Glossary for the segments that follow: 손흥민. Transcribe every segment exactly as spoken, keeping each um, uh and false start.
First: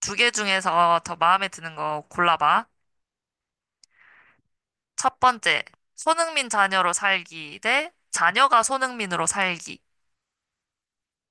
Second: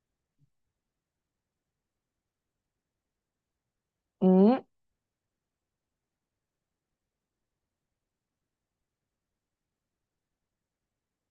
두 개 중에서 더 마음에 드는 거 골라봐. 음, 첫 번째, 손흥민 자녀로 살기 대 자녀가 손흥민으로 살기.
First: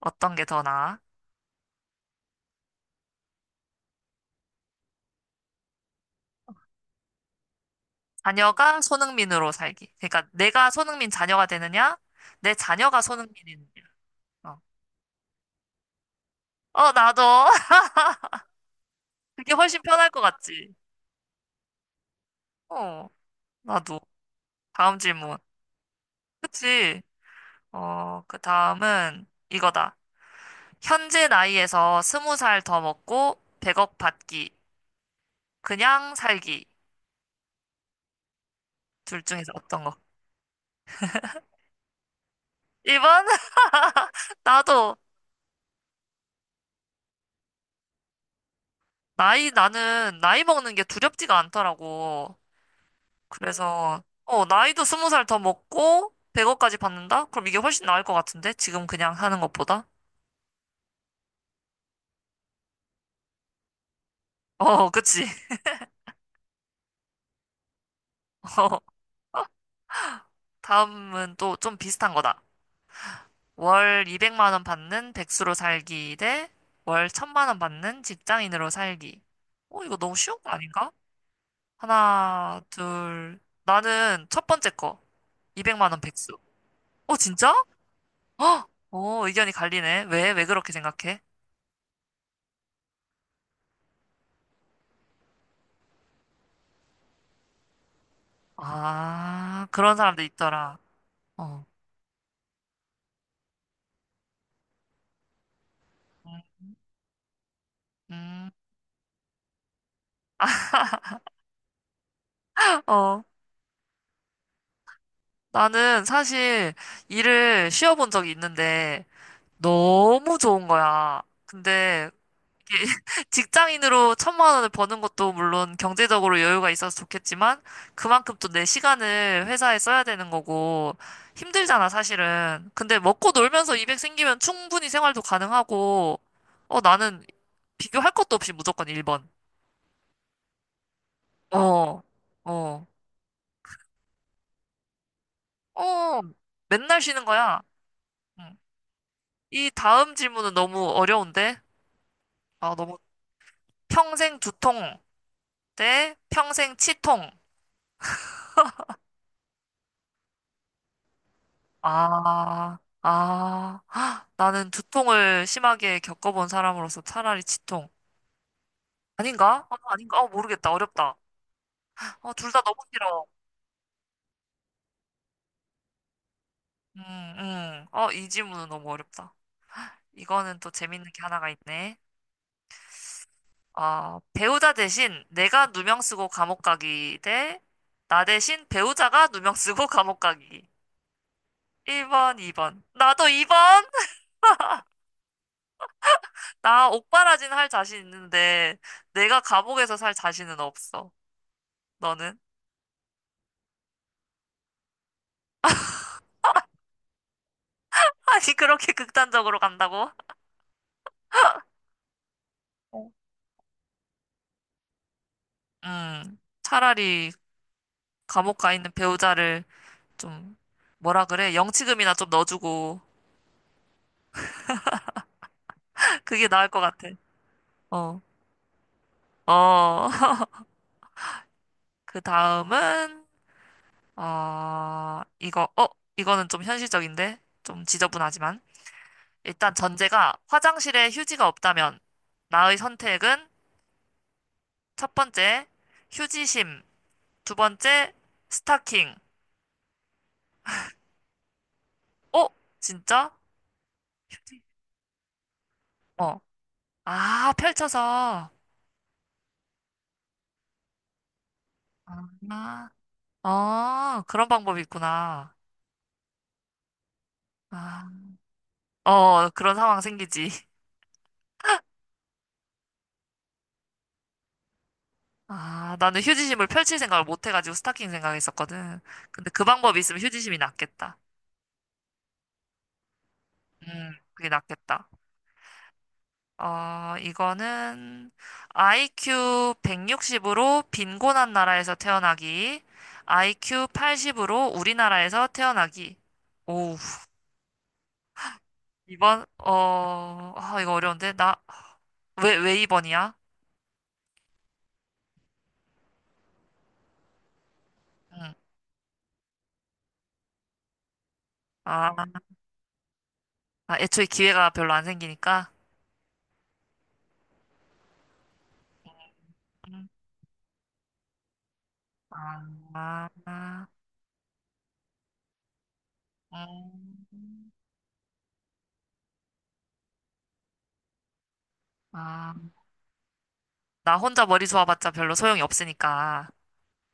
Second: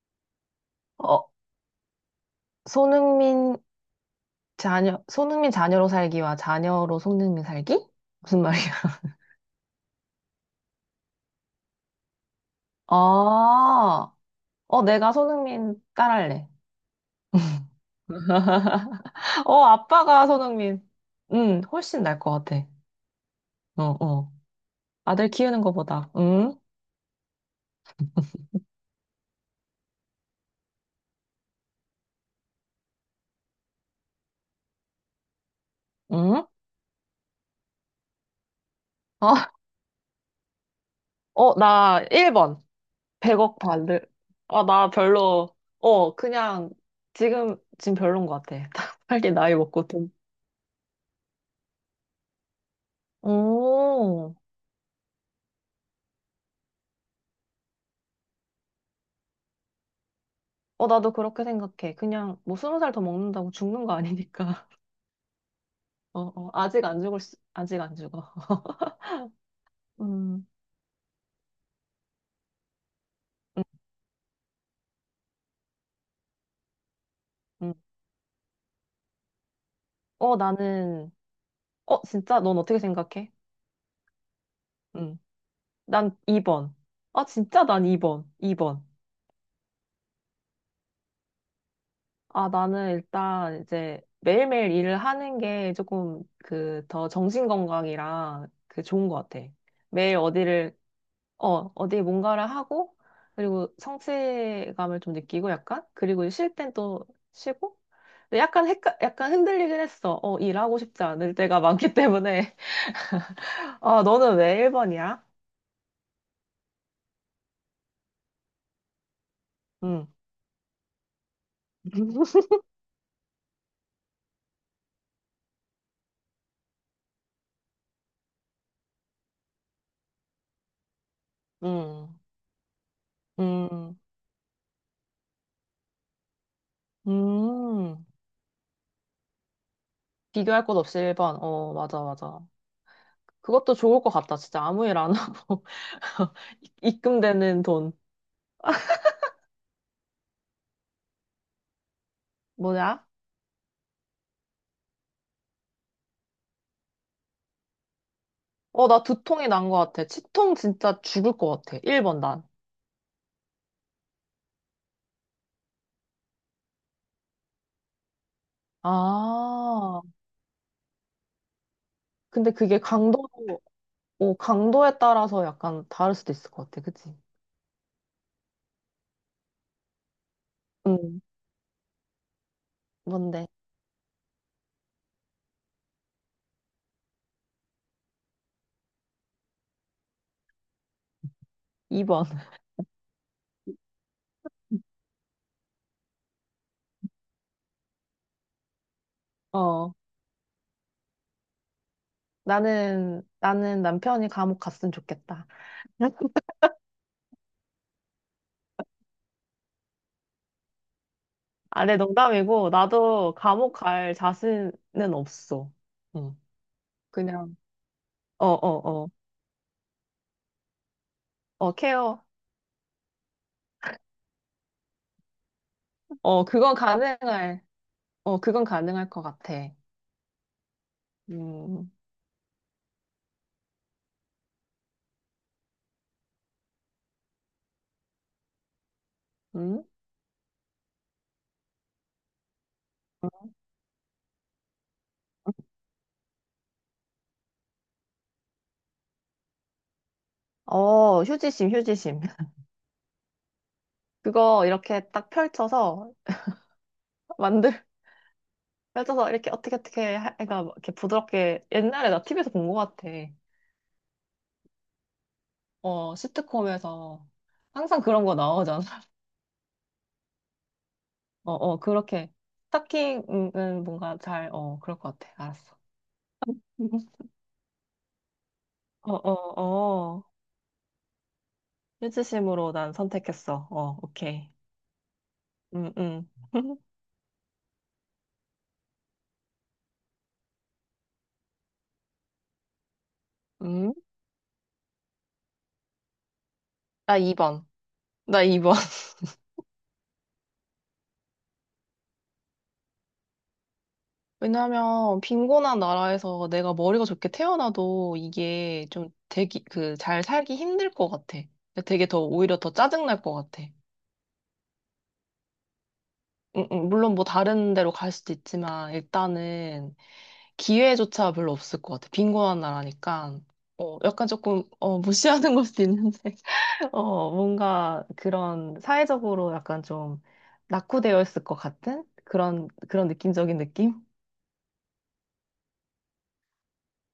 어떤 게 더 나아? 어, 손흥민 자녀, 손흥민 자녀로 살기와 자녀로 손흥민 살기? 무슨 말이야? 자녀가 손흥민으로 살기. 그러니까 내가 손흥민 자녀가 되느냐? 내 아, 자녀가 손흥민이 되느냐? 어, 어, 내가 손흥민 딸할래. 어, 나도. 그게 어, 훨씬 편할 것 아빠가 같지? 손흥민. 음, 훨씬 나을 것 같아. 어, 어, 나도. 어. 다음 아들 질문. 키우는 것보다. 응? 그치? 어, 그 다음은 이거다. 현재 나이에서 스무 살 더 먹고 백억 받기. 그냥 응? 살기. 둘 어, 중에서 어떤 거? 어, 나 일 번. 일 번? 백억 받을. 아, 나 나도, 별로. 어, 그냥 지금, 지금 별론 것 같아. 빨리 나이, 나이 먹고 돈. 나는 나이 먹는 게 두렵지가 않더라고. 그래서, 오. 어, 나이도 스무 살 더 먹고, 백억까지 받는다? 그럼 이게 훨씬 나을 것 같은데? 지금 그냥 하는 것보다? 어, 나도 그렇게 생각해. 그냥 뭐 스무 살 더 먹는다고 죽는 거 아니니까. 어, 그치. 어, 어, 아직 안 죽을 수, 아직 안 죽어. 어, 음, 다음은 또 좀 비슷한 거다. 음 월 이백만 원 받는 백수로 살기 대 월 천만 원 음. 받는 직장인으로 살기. 어, 이거 너무 어, 쉬운 거 아닌가? 나는, 어, 진짜? 넌 하나, 어떻게 생각해? 둘. 나는 첫 번째 거. 음. 이백만 원 난 백수. 이 번. 어, 아, 진짜? 진짜 난 이 번. 이 헉! 번 어, 의견이 갈리네. 왜, 왜 그렇게 생각해? 아, 나는 일단 이제 매일매일 일을 하는 게 조금 그 더 정신 건강이랑 그 좋은 것 같아. 아, 그런 매일 사람들 어디를 있더라. 어, 어, 어디 뭔가를 하고, 그리고 성취감을 좀 느끼고 약간, 그리고 음, 쉴 땐 또 쉬고, 근데 음. 약간 헷갈, 약간 흔들리긴 했어. 어, 일하고 싶지 않을 때가 많기 때문에. 어. 아, 너는 왜 일 번이야? 나는 사실 일을 쉬어본 적이 있는데 응, 너무 좋은 거야. 근데 응, 직장인으로 천만 원을 버는 것도 물론 경제적으로 여유가 있어서 좋겠지만 그만큼 또 내 시간을 회사에 써야 되는 거고 힘들잖아, 응, 사실은. 근데 먹고 놀면서 응. 이백 생기면 충분히 생활도 가능하고 어, 나는 음. 비교할 것도 없이 무조건 일 번. 비교할 것 없이 일 번. 어, 맞아, 어, 맞아. 어, 그것도 좋을 것 같다. 진짜 아무 일 안 하고. 어, 이- 맨날 쉬는 거야. 입금되는 돈. 응. 이 다음 질문은 너무 어려운데? 아, 너무 뭐냐? 평생 두통 대 평생 치통. 어, 나 두통이 난 것 같아. 치통 진짜 죽을 것 같아. 일 번 난. 아, 아, 헉, 나는 두통을 심하게 겪어본 사람으로서 차라리 치통. 아닌가? 아, 아. 아닌가? 아, 모르겠다. 어렵다. 어, 둘 근데 다 너무 그게 싫어. 강도, 어, 강도에 따라서 약간 다를 수도 있을 것 같아. 음, 그치? 음. 어, 이 질문은 너무 어렵다. 이거는 또 재밌는 응. 게 하나가 있네. 뭔데? 아, 배우자 대신 내가 누명 쓰고 감옥 가기 대 나 대신 배우자가 누명 쓰고 감옥 가기. 이 번. 일 번, 이 번. 나도 이 번? 나 옥바라진 할 자신 있는데 내가 어. 감옥에서 살 자신은 없어. 너는? 나는, 나는 남편이 감옥 갔으면 좋겠다. 아니, 그렇게 극단적으로 간다고? 아, 내 농담이고, 어, 나도 감옥 갈 자신은 없어. 응. 음, 차라리 그냥, 어, 감옥 가 어, 있는 어. 배우자를 좀, 뭐라 그래? 어, 영치금이나 케어. 좀 넣어주고, 어, 그게 나을 그건 것 같아. 가능할, 어, 어, 그건 가능할 것 같아. 어. 음, 그 다음은, 어, 이거, 어, 이거는 좀 현실적인데? 좀 지저분하지만. 일단 음? 전제가 화장실에 휴지가 없다면, 나의 선택은 첫 번째, 휴지심. 두 번째, 스타킹. 어, 휴지심, 휴지심. 어? 진짜? 휴지? 그거 이렇게 딱 펼쳐서 어. 아, 만들, 펼쳐서. 펼쳐서 이렇게 어떻게 어떻게 해- 해가 막 이렇게 부드럽게 옛날에 나 티비에서 본 것 아, 같아. 어, 그런 방법이 있구나. 어, 시트콤에서 항상 아, 그런 거 나오잖아. 어, 그런 상황 생기지. 어, 어, 그렇게 스타킹은 뭔가 잘, 어, 그럴 것 같아. 알았어. 아, 나는 휴지심을 펼칠 생각을 못 해가지고 스타킹 생각했었거든. 어, 어, 근데 그 방법이 있으면 어. 휴지심이 낫겠다. 일치심으로 난 선택했어. 어, 음, 그게 오케이. 낫겠다. 음, 음. 어, 이거는 아이큐 백육십으로 빈곤한 나라에서 태어나기, 아이큐 음? 팔십으로 우리나라에서 태어나기. 오, 나 이 번. 나 이 번. 이번 어, 아, 이거 어려운데? 나, 왜, 왜 이 번이야? 왜냐하면 빈곤한 나라에서 내가 머리가 좋게 태어나도 이게 좀 되기 그 잘 살기 힘들 것 같아. 그러니까 되게 아, 더 오히려 더 짜증 날 것 같아. 아, 애초에 기회가 별로 안 생기니까? 음, 음, 물론 뭐 다른 데로 갈 수도 있지만 일단은 음. 기회조차 별로 없을 것 같아. 빈곤한 아, 나라니까. 아, 어, 약간 조금 어, 무시하는 걸 수도 있는데 어, 음, 뭔가 그런 사회적으로 약간 좀 낙후되어 있을 것 같은 아, 그런 그런 느낌적인 느낌? 나 혼자 머리 좋아봤자 별로 소용이 없으니까.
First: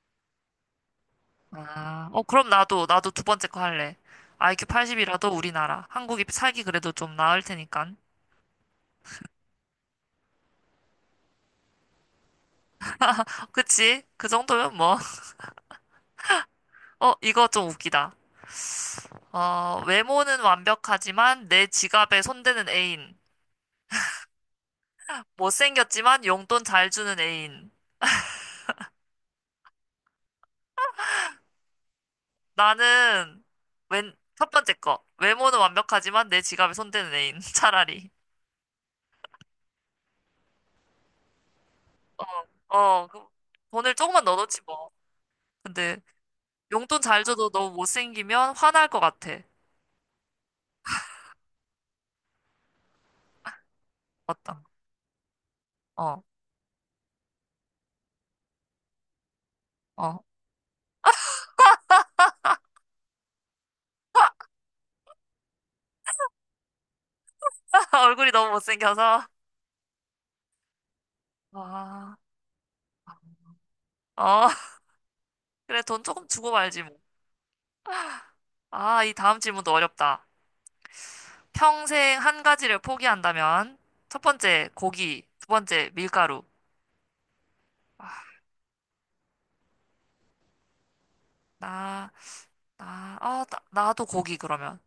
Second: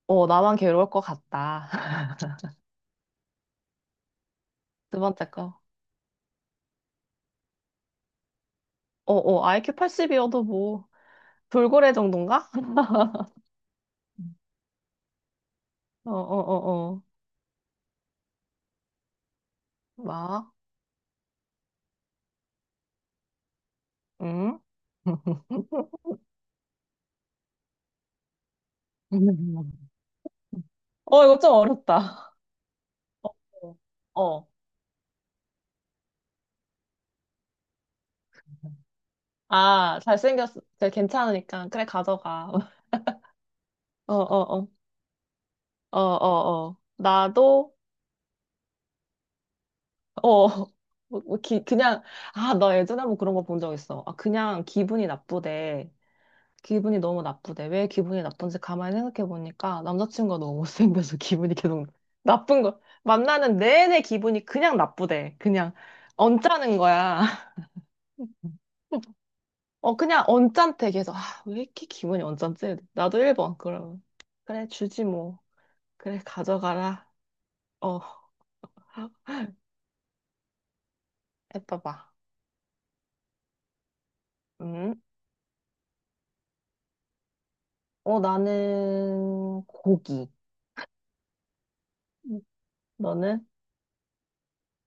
어, 나만 괴로울 것 같다. 아, 어, 그럼 나도, 나도 두 번째 거 할래. 아이큐 두 팔십이라도 번째 거. 우리나라. 한국이 살기 그래도 좀 나을 테니까. 어, 어, 아이큐 팔십이어도 뭐, 돌고래 정도인가? 그치? 그 정도면 뭐. 어, 어, 어, 어. 어, 이거 좀 웃기다. 어, 외모는 막, 완벽하지만 내 지갑에 손대는 애인. 응? 못생겼지만 용돈 잘 주는 애인. 어, 이거 좀 어렵다. 나는 웬, 어. 어. 첫 번째 거. 외모는 완벽하지만 내 지갑에 손대는 애인. 차라리. 아, 잘생겼어. 네, 괜찮으니까. 그래, 가져가. 어, 그, 돈을 어, 조금만 어, 넣어놓지 어. 뭐. 근데 어, 어, 어. 용돈 잘 줘도 나도, 너무 못생기면 화날 것 같아. 어. 뭐, 뭐 기, 그냥, 아, 나 예전에 한번 그런 거 본 적 있어. 아, 어떤? 그냥 기분이 나쁘대. 어, 기분이 너무 나쁘대. 왜 기분이 나쁜지 가만히 생각해 보니까 어. 남자친구가 너무 못생겨서 기분이 계속 나쁜 거. 만나는 내내 기분이 그냥 나쁘대. 그냥 언짢은 거야. 얼굴이 너무 못생겨서. 어, 그냥 언짢대. 계속. 아, 왜 이렇게 아, 기분이 언짢지? 나도 일 번. 그럼. 어. 그래, 주지 뭐. 그래, 돈 그래, 조금 주고 말지 뭐. 가져가라. 어, 아, 이 다음 질문도 어렵다. 해봐봐. 평생 한 가지를 포기한다면 첫 번째 음. 고기, 두 번째 밀가루. 아, 어, 나는 고기. 나, 음. 나, 아, 너는? 나, 나도 고기 그러면.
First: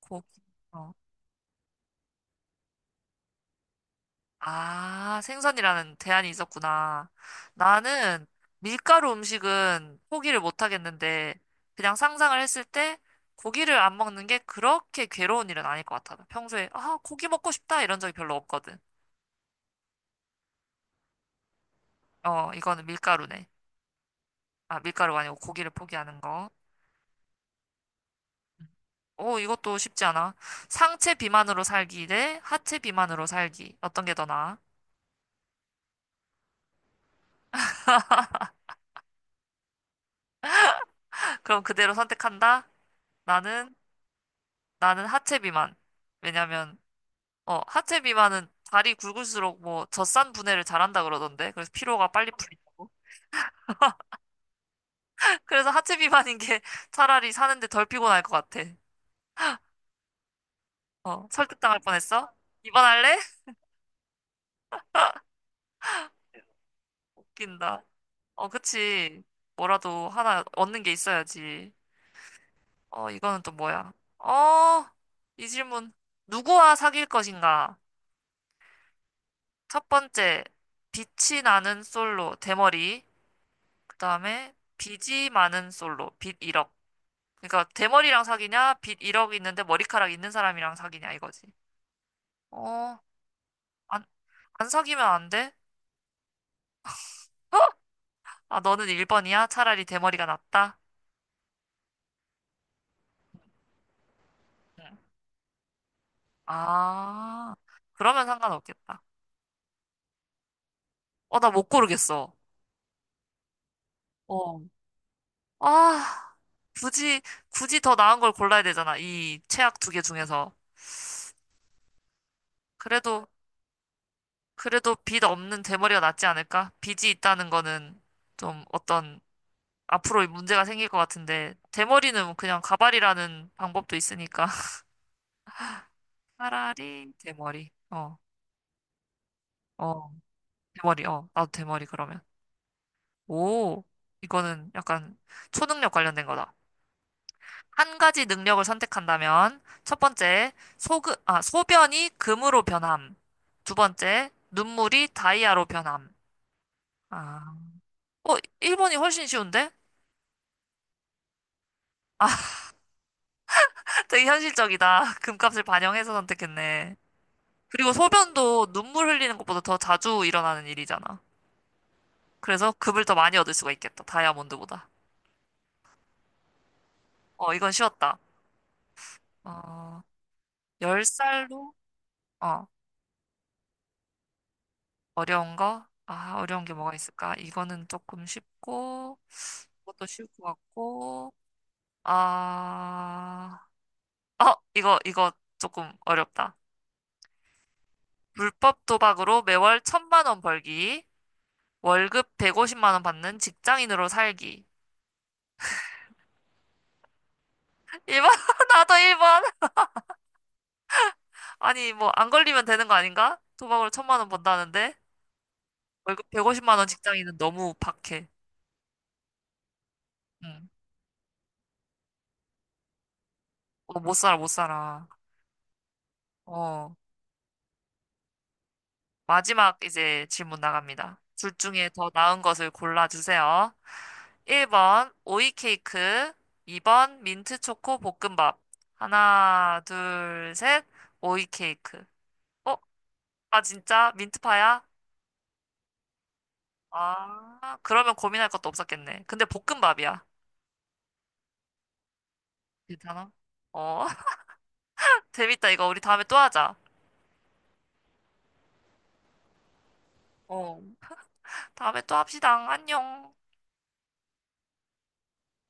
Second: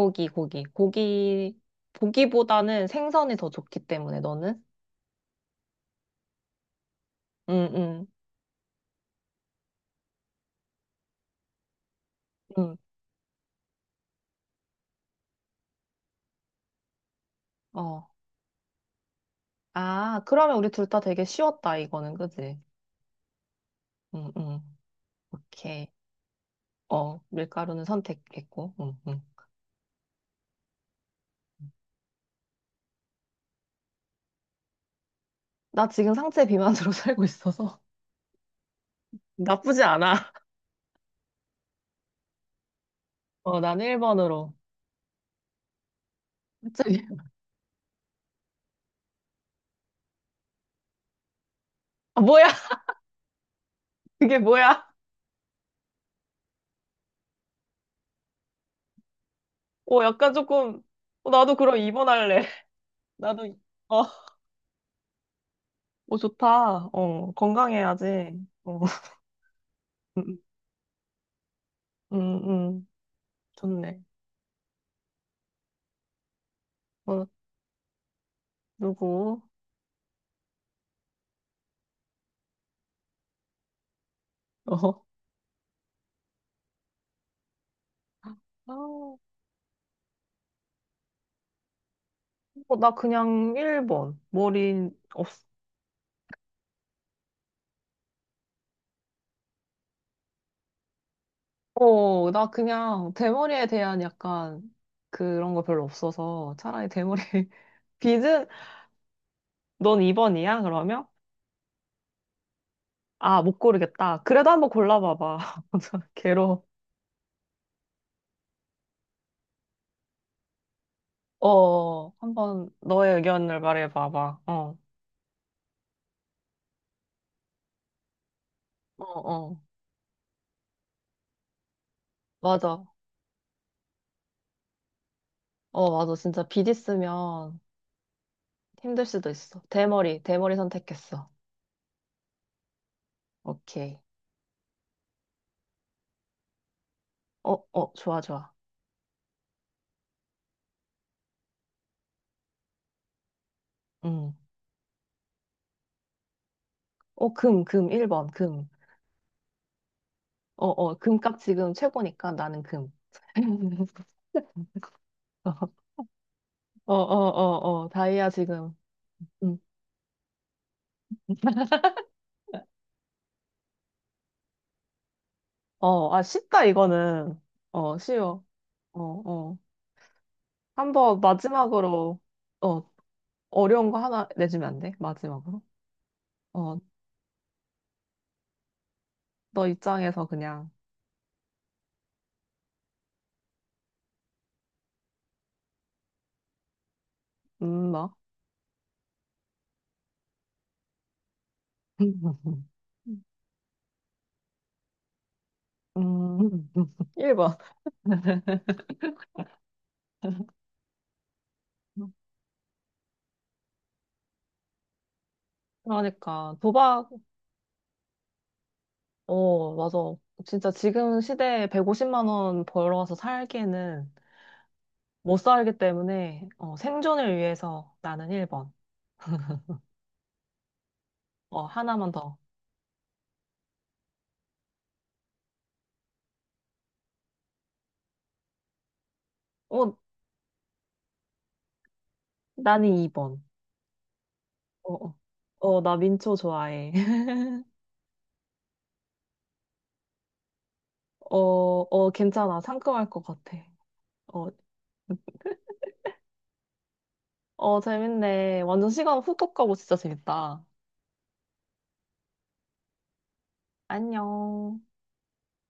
고기. 고기. 어. 고기, 고기보다는 생선이 더 좋기 때문에 너는? 아, 생선이라는 대안이 있었구나. 응, 응, 나는 밀가루 음식은 포기를 못 하겠는데, 그냥 상상을 했을 응. 때 고기를 안 먹는 게 그렇게 괴로운 일은 아닐 것 같아. 평소에, 아, 고기 먹고 싶다 이런 어. 적이 별로 없거든. 아, 그러면 우리 둘 다 되게 쉬웠다, 이거는, 어, 그지? 이거는 밀가루네. 응, 응. 아, 밀가루가 아니고 고기를 오케이. 포기하는 거. 어, 밀가루는 선택했고, 응, 응. 오, 이것도 쉽지 않아. 상체 비만으로 살기 대 하체 비만으로 살기. 어떤 게 더 나아? 나 지금 상체 비만으로 살고 있어서 나쁘지 않아. 그럼 그대로 선택한다? 어, 나는, 난 일 번으로. 나는 하체 비만. 왜냐면, 갑자기. 어, 하체 비만은 다리 굵을수록 뭐 젖산 분해를 잘한다 그러던데. 그래서 피로가 아, 빨리 뭐야? 풀리고. 그게 뭐야? 그래서 하체 비만인 게 차라리 사는데 덜 피곤할 것 같아. 어, 약간 조금, 어, 어, 나도 그럼 설득당할 이 번 뻔했어? 할래. 입원할래? 나도, 어, 어, 좋다. 어, 웃긴다. 건강해야지. 어, 어, 그치. 뭐라도 하나 얻는 게 있어야지. 응, 응, 어, 이거는 또 뭐야? 좋네. 어, 이 질문. 누구와 사귈 어, 것인가? 누구? 첫 번째, 빛이 나는 솔로, 대머리. 그 다음에, 어. 빚이 많은 솔로, 빚 일억. 그러니까 대머리랑 사귀냐? 아, 빚 일억 있는데 머리카락 있는 사람이랑 사귀냐 이거지. 어, 나 어, 그냥 안, 일 번. 안 머리 사귀면 없, 안 돼? 아, 너는 일 번이야? 차라리 대머리가 낫다? 어, 나 그냥 대머리에 대한 약간 응. 그런 거 별로 없어서 차라리 대머리 아, 그러면 빗은 상관없겠다. 넌 이 번이야? 그러면? 어, 나 못 고르겠어. 아, 못 고르겠다. 그래도 어. 한번 골라봐봐. 아, 괴로워. 굳이, 굳이 더 나은 걸 골라야 되잖아. 이 최악 두 개 중에서. 어, 한번 너의 그래도, 의견을 말해봐봐. 어, 그래도 빚 없는 대머리가 낫지 않을까? 빚이 있다는 거는 좀 어, 어떤 어. 앞으로 문제가 생길 것 같은데, 대머리는 그냥 맞아. 가발이라는 방법도 있으니까. 어, 맞아. 진짜 빗 차라리 있으면 대머리. 어, 힘들 수도 있어. 어, 대머리, 대머리 대머리. 어, 선택했어. 나도 대머리 그러면. 오, 오케이. 이거는 약간 초능력 관련된 거다. 어, 어, 한 좋아, 가지 좋아. 능력을 선택한다면 첫 번째, 소그, 아, 소변이 금으로 변함. 두 번째, 응 눈물이 다이아로 변함. 어, 아, 금, 금, 일 번, 어, 금. 일 번이 훨씬 쉬운데? 어, 어, 금값 지금 아, 최고니까 나는 금. 되게 현실적이다. 어, 금값을 반영해서 어, 선택했네. 어, 어, 그리고 다이아 소변도 지금. 눈물 흘리는 음. 것보다 더 자주 일어나는 일이잖아. 그래서 급을 더 많이 얻을 수가 있겠다. 다이아몬드보다. 어, 아, 쉽다, 이거는. 어, 이건 어, 쉬웠다. 쉬워. 어, 어. 어, 한번 열 살로? 마지막으로, 어, 어, 어려운 거 하나 내주면 안 돼? 어려운 마지막으로. 거? 아, 어려운 게 어, 뭐가 있을까? 이거는 조금 쉽고, 너 이것도 입장에서 쉬울 것 그냥, 같고, 아, 어, 이거, 이거 조금 어렵다. 음, 뭐. 불법 도박으로 매월 천만 원 벌기, 월급 백오십만 원 받는 직장인으로 살기. 음, 일 번. 일 번, 나도 일 번. 아니, 뭐, 안 걸리면 되는 거 아닌가? 도박으로 천만 원 번다는데? 월급 그러니까 백오십만 원 도박, 직장인은 너무 박해. 어, 맞아. 응. 진짜 지금 시대에 백오십만 원 벌어서 어, 살기에는 못 살아, 못 살아. 못 살기 때문에 어, 어. 생존을 위해서 나는 일 번. 마지막 이제 질문 나갑니다. 둘 어, 중에 더 하나만 더. 나은 것을 골라주세요. 일 번 오이 케이크, 이 번 민트 초코 볶음밥. 하나, 어, 둘, 셋. 오이 케이크. 어? 나는 이 번. 아, 진짜? 민트파야? 어, 어, 어, 나 민초 좋아해. 아, 그러면 고민할 것도 없었겠네. 근데 볶음밥이야. 어, 어, 괜찮아. 상큼할 것 괜찮아? 같아. 어, 어, 재밌다. 이거 우리 다음에 또 하자. 어, 재밌네. 완전 시간 훅훅 가고 진짜 재밌다. 어. 다음에 또 합시다. 안녕. 안녕.